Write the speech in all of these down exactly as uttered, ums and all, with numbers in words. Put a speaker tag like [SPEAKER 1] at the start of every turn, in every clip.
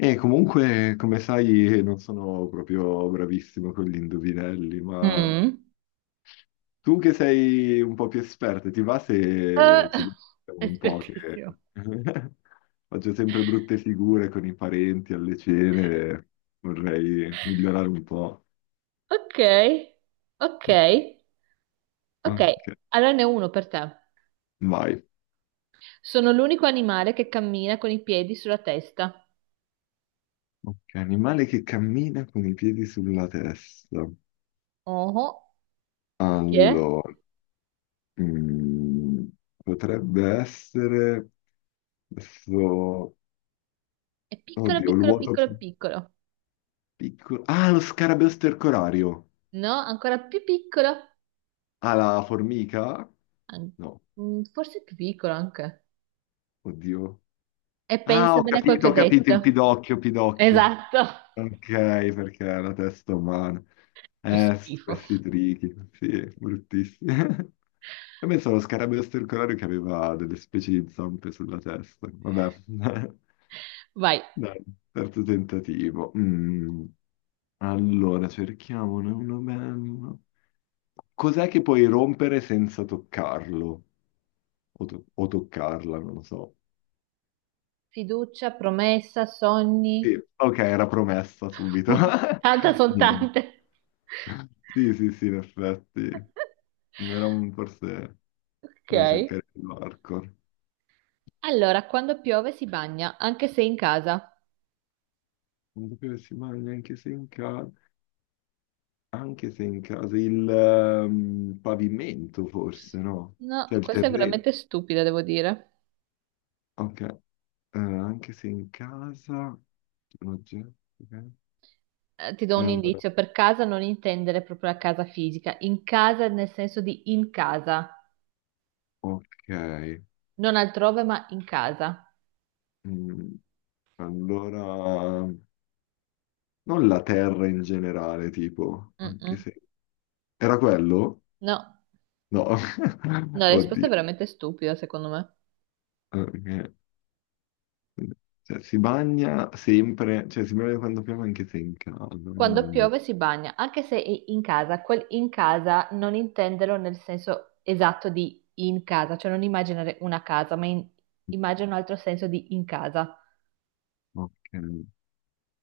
[SPEAKER 1] E comunque, come sai, non sono proprio bravissimo con gli indovinelli, ma
[SPEAKER 2] Mm.
[SPEAKER 1] tu che sei un po' più esperta, ti va se ci
[SPEAKER 2] Eh,
[SPEAKER 1] dico un po' che
[SPEAKER 2] espertissimo.
[SPEAKER 1] faccio sempre brutte figure con i parenti alle cene, vorrei migliorare un po'.
[SPEAKER 2] Ok, ok, ok.
[SPEAKER 1] Ok,
[SPEAKER 2] Allora ne ho uno per te.
[SPEAKER 1] vai.
[SPEAKER 2] Sono l'unico animale che cammina con i piedi sulla testa.
[SPEAKER 1] Ok, animale che cammina con i piedi sulla testa.
[SPEAKER 2] Oh, chi è?
[SPEAKER 1] Allora, mm, potrebbe essere... adesso.
[SPEAKER 2] È piccolo,
[SPEAKER 1] Oddio,
[SPEAKER 2] piccolo,
[SPEAKER 1] l'uoto
[SPEAKER 2] piccolo,
[SPEAKER 1] più
[SPEAKER 2] piccolo.
[SPEAKER 1] piccolo. Ah, lo scarabeo stercorario.
[SPEAKER 2] No, ancora più piccolo.
[SPEAKER 1] Ah, la formica?
[SPEAKER 2] An-
[SPEAKER 1] No,
[SPEAKER 2] mm, Forse più piccolo anche.
[SPEAKER 1] oddio.
[SPEAKER 2] E
[SPEAKER 1] Ah, ho
[SPEAKER 2] pensa bene a quel che
[SPEAKER 1] capito, ho
[SPEAKER 2] ho
[SPEAKER 1] capito,
[SPEAKER 2] detto.
[SPEAKER 1] il pidocchio, pidocchio.
[SPEAKER 2] Esatto.
[SPEAKER 1] Ok, perché è la testa umana.
[SPEAKER 2] Che
[SPEAKER 1] Eh, s-
[SPEAKER 2] schifo.
[SPEAKER 1] questi trichi, sì, bruttissimi. E penso allo scarabeo stercorario che aveva delle specie di zampe sulla testa. Vabbè,
[SPEAKER 2] Vai.
[SPEAKER 1] dai, terzo tentativo. Mm. Allora, cerchiamone uno bello. Cos'è che puoi rompere senza toccarlo? O, to- o toccarla, non lo so.
[SPEAKER 2] Fiducia, promessa, sogni.
[SPEAKER 1] Sì, ok, era promessa subito.
[SPEAKER 2] Tanta sono
[SPEAKER 1] Niente.
[SPEAKER 2] tante.
[SPEAKER 1] Sì, sì, sì, in effetti. Era un forse...
[SPEAKER 2] Ok.
[SPEAKER 1] Devo cercare il marco.
[SPEAKER 2] Allora, quando piove si bagna, anche se in casa.
[SPEAKER 1] Non sapevo che si mangia anche se in casa... Anche se in casa... Il ehm, pavimento, forse, no?
[SPEAKER 2] No,
[SPEAKER 1] Cioè il
[SPEAKER 2] questa è
[SPEAKER 1] terreno.
[SPEAKER 2] veramente stupida, devo dire.
[SPEAKER 1] Ok. Eh, anche se in casa... Un oggetto, ok.
[SPEAKER 2] Eh, ti do un
[SPEAKER 1] Eh,
[SPEAKER 2] indizio, per casa non intendere proprio la casa fisica, in casa nel senso di in casa,
[SPEAKER 1] ok.
[SPEAKER 2] non altrove ma in casa.
[SPEAKER 1] Mm, allora non la terra in generale, tipo, anche
[SPEAKER 2] Mm-mm.
[SPEAKER 1] se era quello?
[SPEAKER 2] No,
[SPEAKER 1] No,
[SPEAKER 2] no, la risposta è
[SPEAKER 1] oddio.
[SPEAKER 2] veramente stupida, secondo me.
[SPEAKER 1] Ok. Cioè, si bagna sempre, cioè si bagna quando piove anche se è in casa.
[SPEAKER 2] Quando
[SPEAKER 1] Mm,
[SPEAKER 2] piove si bagna, anche se è in casa, quel in casa non intenderlo nel senso esatto di in casa, cioè non immaginare una casa, ma in- immagina un altro senso di in casa.
[SPEAKER 1] ok.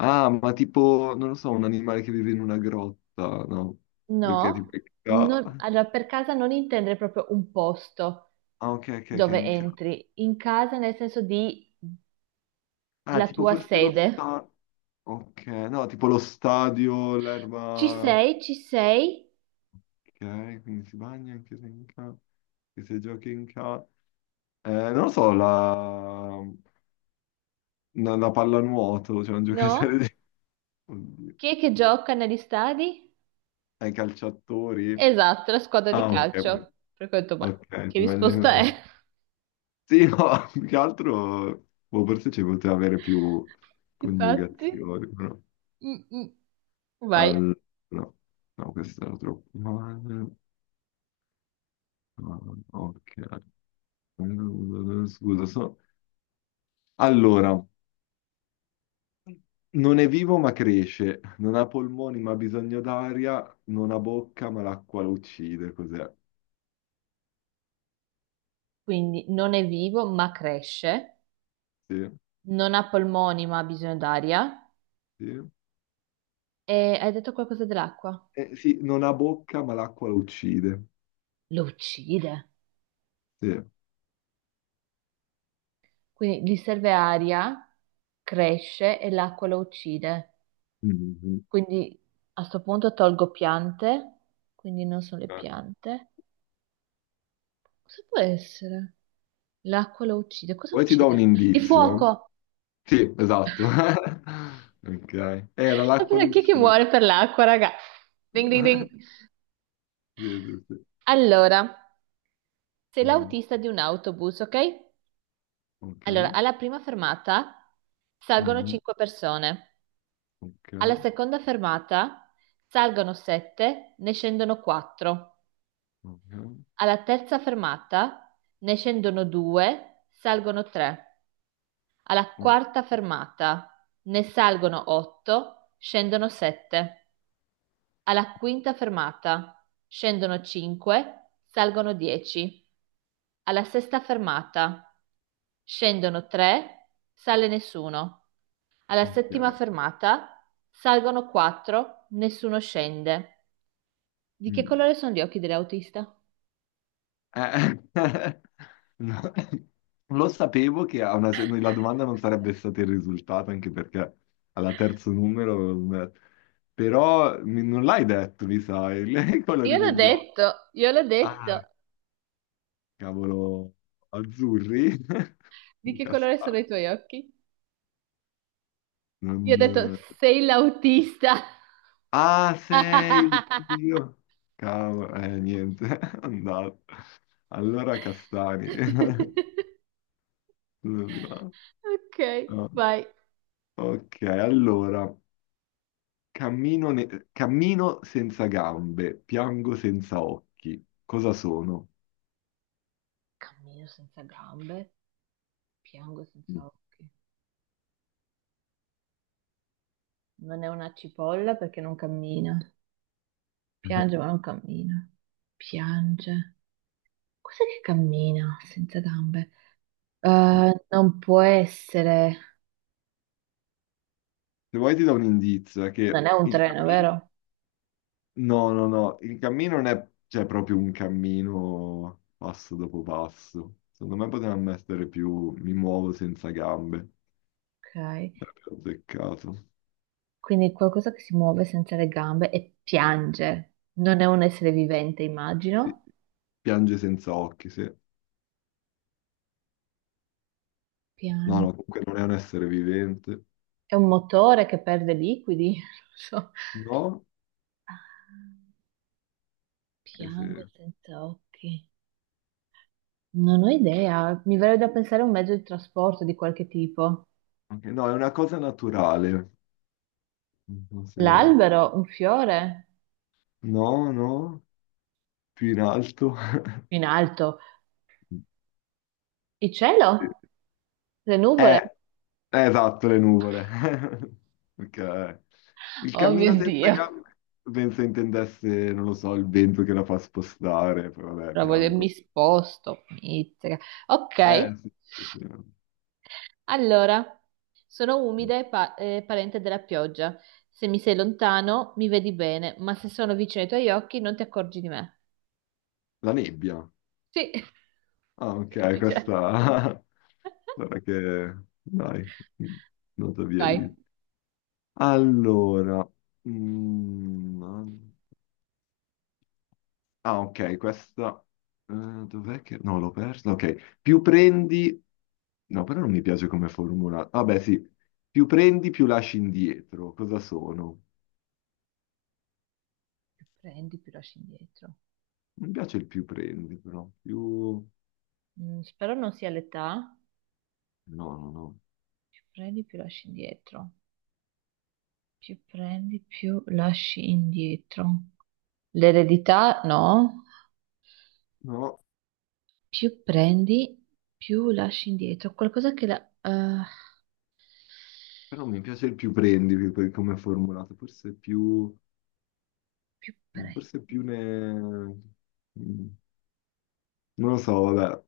[SPEAKER 1] Ah, ma tipo, non lo so, un animale che vive in una grotta, no? Perché
[SPEAKER 2] No,
[SPEAKER 1] tipo è in ca-.
[SPEAKER 2] non- allora per casa non intendere proprio un posto
[SPEAKER 1] Ah, ok, ok, ok,
[SPEAKER 2] dove
[SPEAKER 1] in ca-.
[SPEAKER 2] entri, in casa nel senso di
[SPEAKER 1] Ah,
[SPEAKER 2] la
[SPEAKER 1] tipo
[SPEAKER 2] tua
[SPEAKER 1] forse lo
[SPEAKER 2] sede.
[SPEAKER 1] sta... Ok, no, tipo lo stadio,
[SPEAKER 2] Ci
[SPEAKER 1] l'erba...
[SPEAKER 2] sei, ci sei,
[SPEAKER 1] Ok, quindi si bagna anche se in casa, anche se giochi in casa. Non lo so, la, la, la pallanuoto, cioè un
[SPEAKER 2] no?
[SPEAKER 1] giocatore di... Oddio.
[SPEAKER 2] Chi è che gioca negli stadi?
[SPEAKER 1] Ai calciatori?
[SPEAKER 2] Esatto, la squadra di
[SPEAKER 1] Ah, ok, proprio-,
[SPEAKER 2] calcio. Per cui ho detto, ma
[SPEAKER 1] ok,
[SPEAKER 2] che
[SPEAKER 1] si bagna
[SPEAKER 2] risposta è?
[SPEAKER 1] con-. Sì, no, più che altro, boh, forse ci poteva avere più
[SPEAKER 2] Infatti,
[SPEAKER 1] coniugazioni, però...
[SPEAKER 2] mm, mm, vai.
[SPEAKER 1] Al... No, no, questo era troppo male. Ah, ok. Scusa, so... Allora... Non è vivo ma cresce, non ha polmoni ma ha bisogno d'aria, non ha bocca ma l'acqua lo uccide, cos'è?
[SPEAKER 2] Quindi non è vivo, ma cresce,
[SPEAKER 1] Sì,
[SPEAKER 2] non ha polmoni, ma ha bisogno d'aria.
[SPEAKER 1] sì.
[SPEAKER 2] E hai detto qualcosa dell'acqua?
[SPEAKER 1] Eh, sì, non ha bocca ma l'acqua lo uccide.
[SPEAKER 2] Lo uccide.
[SPEAKER 1] Sì.
[SPEAKER 2] Quindi gli serve aria, cresce e l'acqua lo uccide.
[SPEAKER 1] Mhm.
[SPEAKER 2] Quindi a sto punto tolgo piante, quindi non sono le
[SPEAKER 1] Eh.
[SPEAKER 2] piante. Cosa può essere? L'acqua lo uccide. Cosa
[SPEAKER 1] Poi ti do un
[SPEAKER 2] uccide? Il
[SPEAKER 1] indizio, eh.
[SPEAKER 2] fuoco!
[SPEAKER 1] Sì, esatto. Ok. Era l'acqua lo
[SPEAKER 2] Chi è che
[SPEAKER 1] uccide.
[SPEAKER 2] muore per l'acqua, raga? Ding ding ding.
[SPEAKER 1] Sì, sì, sì.
[SPEAKER 2] Allora, sei
[SPEAKER 1] Mm,
[SPEAKER 2] l'autista di un autobus, ok? Allora,
[SPEAKER 1] ok.
[SPEAKER 2] alla prima fermata salgono
[SPEAKER 1] Mhm.
[SPEAKER 2] cinque persone, alla
[SPEAKER 1] Ok.
[SPEAKER 2] seconda fermata salgono sette, ne scendono quattro.
[SPEAKER 1] Ok.
[SPEAKER 2] Alla terza fermata ne scendono due, salgono tre; alla
[SPEAKER 1] O-,
[SPEAKER 2] quarta fermata ne salgono otto, scendono sette; alla quinta fermata scendono cinque, salgono dieci; alla sesta fermata scendono tre, sale nessuno; alla
[SPEAKER 1] ok.
[SPEAKER 2] settima fermata salgono quattro, nessuno scende. Di che
[SPEAKER 1] Mm.
[SPEAKER 2] colore sono gli occhi dell'autista?
[SPEAKER 1] Eh, no. Lo sapevo che a una, cer- la domanda non sarebbe stata il risultato, anche perché alla terzo numero, eh, però mi- non l'hai detto, mi sa, il- i
[SPEAKER 2] Io
[SPEAKER 1] colori
[SPEAKER 2] l'ho
[SPEAKER 1] degli occhi.
[SPEAKER 2] detto, io l'ho detto.
[SPEAKER 1] Ah, cavolo, azzurri?
[SPEAKER 2] Di che colore sono i
[SPEAKER 1] Castani.
[SPEAKER 2] tuoi occhi? Io ho detto,
[SPEAKER 1] Non...
[SPEAKER 2] sei l'autista.
[SPEAKER 1] Ah, sei, oddio. Cavolo, eh, niente, è andato. Allora, castani. No,
[SPEAKER 2] Ok,
[SPEAKER 1] no.
[SPEAKER 2] vai.
[SPEAKER 1] Ok, allora. Cammino, ne- cammino senza gambe, piango senza occhi. Cosa sono?
[SPEAKER 2] Cammino senza gambe, piango
[SPEAKER 1] Mm.
[SPEAKER 2] senza occhi. Non è una cipolla perché non cammina. Piange ma non cammina. Piange. Cos'è che cammina senza gambe? Eh, non può essere.
[SPEAKER 1] Se vuoi ti do un indizio, è
[SPEAKER 2] Non
[SPEAKER 1] che
[SPEAKER 2] è un
[SPEAKER 1] il
[SPEAKER 2] treno,
[SPEAKER 1] cammino...
[SPEAKER 2] vero?
[SPEAKER 1] No, no, no, il cammino non è, cioè, proprio un cammino passo dopo passo. Secondo me potevano essere più mi muovo senza gambe.
[SPEAKER 2] Ok.
[SPEAKER 1] Sarebbe azzeccato.
[SPEAKER 2] Quindi qualcosa che si muove senza le gambe e piange. Non è un essere vivente,
[SPEAKER 1] Sì,
[SPEAKER 2] immagino.
[SPEAKER 1] piange senza occhi, sì. No,
[SPEAKER 2] Piange.
[SPEAKER 1] no, comunque non è un essere vivente.
[SPEAKER 2] È un motore che perde liquidi. Non so.
[SPEAKER 1] No?
[SPEAKER 2] Ah,
[SPEAKER 1] Che
[SPEAKER 2] piange
[SPEAKER 1] se-
[SPEAKER 2] senza occhi. Non ho idea. Mi verrebbe da pensare a un mezzo di trasporto di qualche tipo.
[SPEAKER 1] ok, no, è una cosa naturale. Non so se-.
[SPEAKER 2] L'albero, un fiore
[SPEAKER 1] No, no, più in alto.
[SPEAKER 2] in alto. Il cielo, le
[SPEAKER 1] Eh,
[SPEAKER 2] nuvole.
[SPEAKER 1] eh, esatto, le nuvole. Ok. Il
[SPEAKER 2] Oh mio
[SPEAKER 1] cammino senza
[SPEAKER 2] Dio.
[SPEAKER 1] gambe, penso intendesse, non lo so, il vento che la fa spostare, poi vabbè,
[SPEAKER 2] Però voglio- mi
[SPEAKER 1] piango.
[SPEAKER 2] sposto. Mizzica. Ok.
[SPEAKER 1] Eh, sì, sì, sì.
[SPEAKER 2] Allora, sono umida e pa- eh, parente della pioggia. Se mi sei lontano, mi vedi bene, ma se sono vicino ai tuoi occhi, non ti accorgi di me.
[SPEAKER 1] La nebbia.
[SPEAKER 2] Sì,
[SPEAKER 1] Ah, ok,
[SPEAKER 2] semplice.
[SPEAKER 1] questa... Guarda che... Dai, nota via
[SPEAKER 2] Vai.
[SPEAKER 1] io. Allora... mm, ah, ok, questa... eh, dov'è che... No, l'ho persa. Ok, più prendi... No, però non mi piace come formula. Vabbè, sì. Più prendi, più lasci indietro. Cosa sono?
[SPEAKER 2] Più prendi, più lasci indietro.
[SPEAKER 1] Mi piace il più prendi, però. Più...
[SPEAKER 2] Mm, spero non sia l'età.
[SPEAKER 1] No, no, no.
[SPEAKER 2] Più prendi, più lasci indietro. Più prendi, più lasci indietro. L'eredità, no.
[SPEAKER 1] No,
[SPEAKER 2] Più prendi, più lasci indietro. Qualcosa che la... eh,
[SPEAKER 1] però mi piace il più prendi, più-, per come è formulato. Forse più...
[SPEAKER 2] più prendi.
[SPEAKER 1] Forse più ne... Mm, non lo so, vabbè.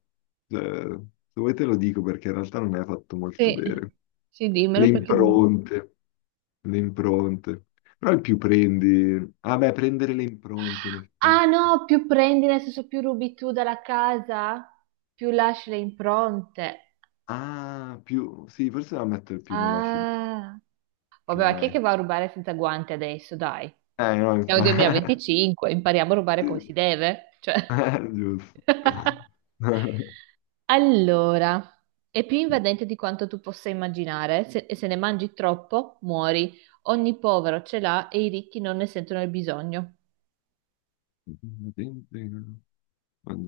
[SPEAKER 1] Eh, se vuoi te lo dico, perché in realtà non è fatto molto
[SPEAKER 2] Sì,
[SPEAKER 1] bene.
[SPEAKER 2] sì,
[SPEAKER 1] Le
[SPEAKER 2] dimmelo perché...
[SPEAKER 1] impronte, le impronte. Però il più prendi... Ah beh, prendere le impronte, in effetti.
[SPEAKER 2] Ah no, più prendi, nel senso più rubi tu dalla casa, più lasci le impronte.
[SPEAKER 1] Ah, più... Sì, forse la metto più nella C D.
[SPEAKER 2] Ah, vabbè, ma chi è
[SPEAKER 1] Ok.
[SPEAKER 2] che va a rubare senza guanti adesso? Dai,
[SPEAKER 1] Eh, no,
[SPEAKER 2] siamo nel
[SPEAKER 1] infatti...
[SPEAKER 2] duemilaventicinque, impariamo a rubare
[SPEAKER 1] Sì.
[SPEAKER 2] come si deve. Cioè...
[SPEAKER 1] Eh, giusto.
[SPEAKER 2] Allora, è più invadente di quanto tu possa immaginare se- e se ne mangi troppo, muori. Ogni povero ce l'ha e i ricchi non ne sentono il bisogno.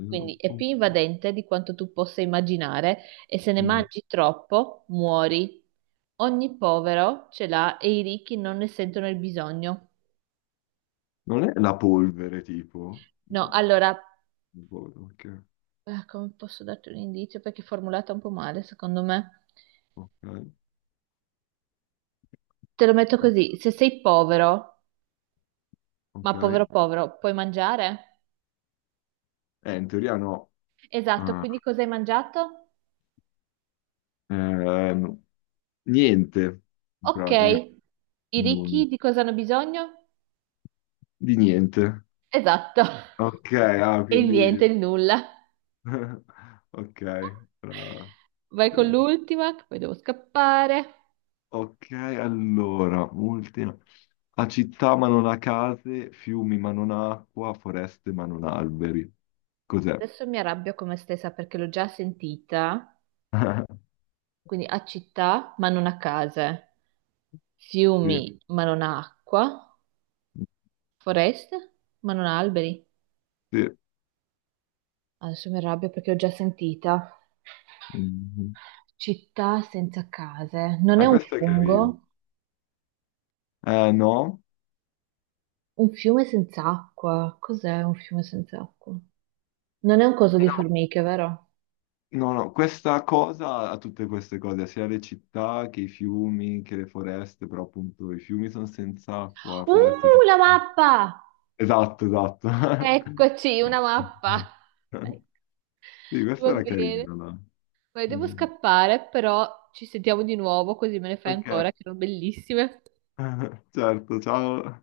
[SPEAKER 2] Quindi è più invadente di quanto tu possa immaginare e se ne mangi troppo muori. Ogni povero ce l'ha e i ricchi non ne sentono il bisogno.
[SPEAKER 1] Non è la polvere, tipo?
[SPEAKER 2] No,
[SPEAKER 1] No,
[SPEAKER 2] allora,
[SPEAKER 1] non polvere, ok.
[SPEAKER 2] eh, come posso darti un indizio? Perché è formulata un po' male, secondo me.
[SPEAKER 1] Ok.
[SPEAKER 2] Te lo metto così, se sei povero,
[SPEAKER 1] Ok.
[SPEAKER 2] ma povero povero, puoi mangiare?
[SPEAKER 1] Eh, in teoria no.
[SPEAKER 2] Esatto,
[SPEAKER 1] Ah,
[SPEAKER 2] quindi cosa hai mangiato?
[SPEAKER 1] ehm, niente, in
[SPEAKER 2] Ok,
[SPEAKER 1] pratica.
[SPEAKER 2] i
[SPEAKER 1] Non...
[SPEAKER 2] ricchi di cosa hanno bisogno?
[SPEAKER 1] Di niente.
[SPEAKER 2] Esatto,
[SPEAKER 1] Ok, ah,
[SPEAKER 2] e il
[SPEAKER 1] quindi...
[SPEAKER 2] niente, il nulla.
[SPEAKER 1] Ok, brava.
[SPEAKER 2] Vai con l'ultima, che poi devo scappare.
[SPEAKER 1] Ok, allora, ultima. Ha città ma non ha case, fiumi ma non ha acqua, foreste ma non ha alberi. Cos'è?
[SPEAKER 2] Adesso mi arrabbio con me stessa perché l'ho già sentita. Quindi a città, ma non a case.
[SPEAKER 1] Sì,
[SPEAKER 2] Fiumi, ma non a acqua. Foreste, ma non ha alberi.
[SPEAKER 1] sì.
[SPEAKER 2] Adesso mi arrabbio perché l'ho già sentita.
[SPEAKER 1] Mhm.
[SPEAKER 2] Città senza case. Non è
[SPEAKER 1] Ah,
[SPEAKER 2] un
[SPEAKER 1] questo è carino.
[SPEAKER 2] fungo?
[SPEAKER 1] Eh, no.
[SPEAKER 2] Un fiume senza acqua. Cos'è un fiume senza acqua? Non è un coso
[SPEAKER 1] Eh,
[SPEAKER 2] di
[SPEAKER 1] no,
[SPEAKER 2] formiche, vero?
[SPEAKER 1] no, no, questa cosa ha tutte queste cose, sia le città che i fiumi, che le foreste, però appunto i fiumi sono senza acqua, foreste
[SPEAKER 2] Uh,
[SPEAKER 1] senza...
[SPEAKER 2] la mappa!
[SPEAKER 1] Esatto, esatto.
[SPEAKER 2] Eccoci, una
[SPEAKER 1] Esatto,
[SPEAKER 2] mappa.
[SPEAKER 1] sì,
[SPEAKER 2] Ecco.
[SPEAKER 1] sì, questo
[SPEAKER 2] Va
[SPEAKER 1] era
[SPEAKER 2] bene.
[SPEAKER 1] carino, dai.
[SPEAKER 2] Poi devo
[SPEAKER 1] Mm.
[SPEAKER 2] scappare, però ci sentiamo di nuovo così me ne fai
[SPEAKER 1] Ok,
[SPEAKER 2] ancora, che erano bellissime.
[SPEAKER 1] certo, ciao.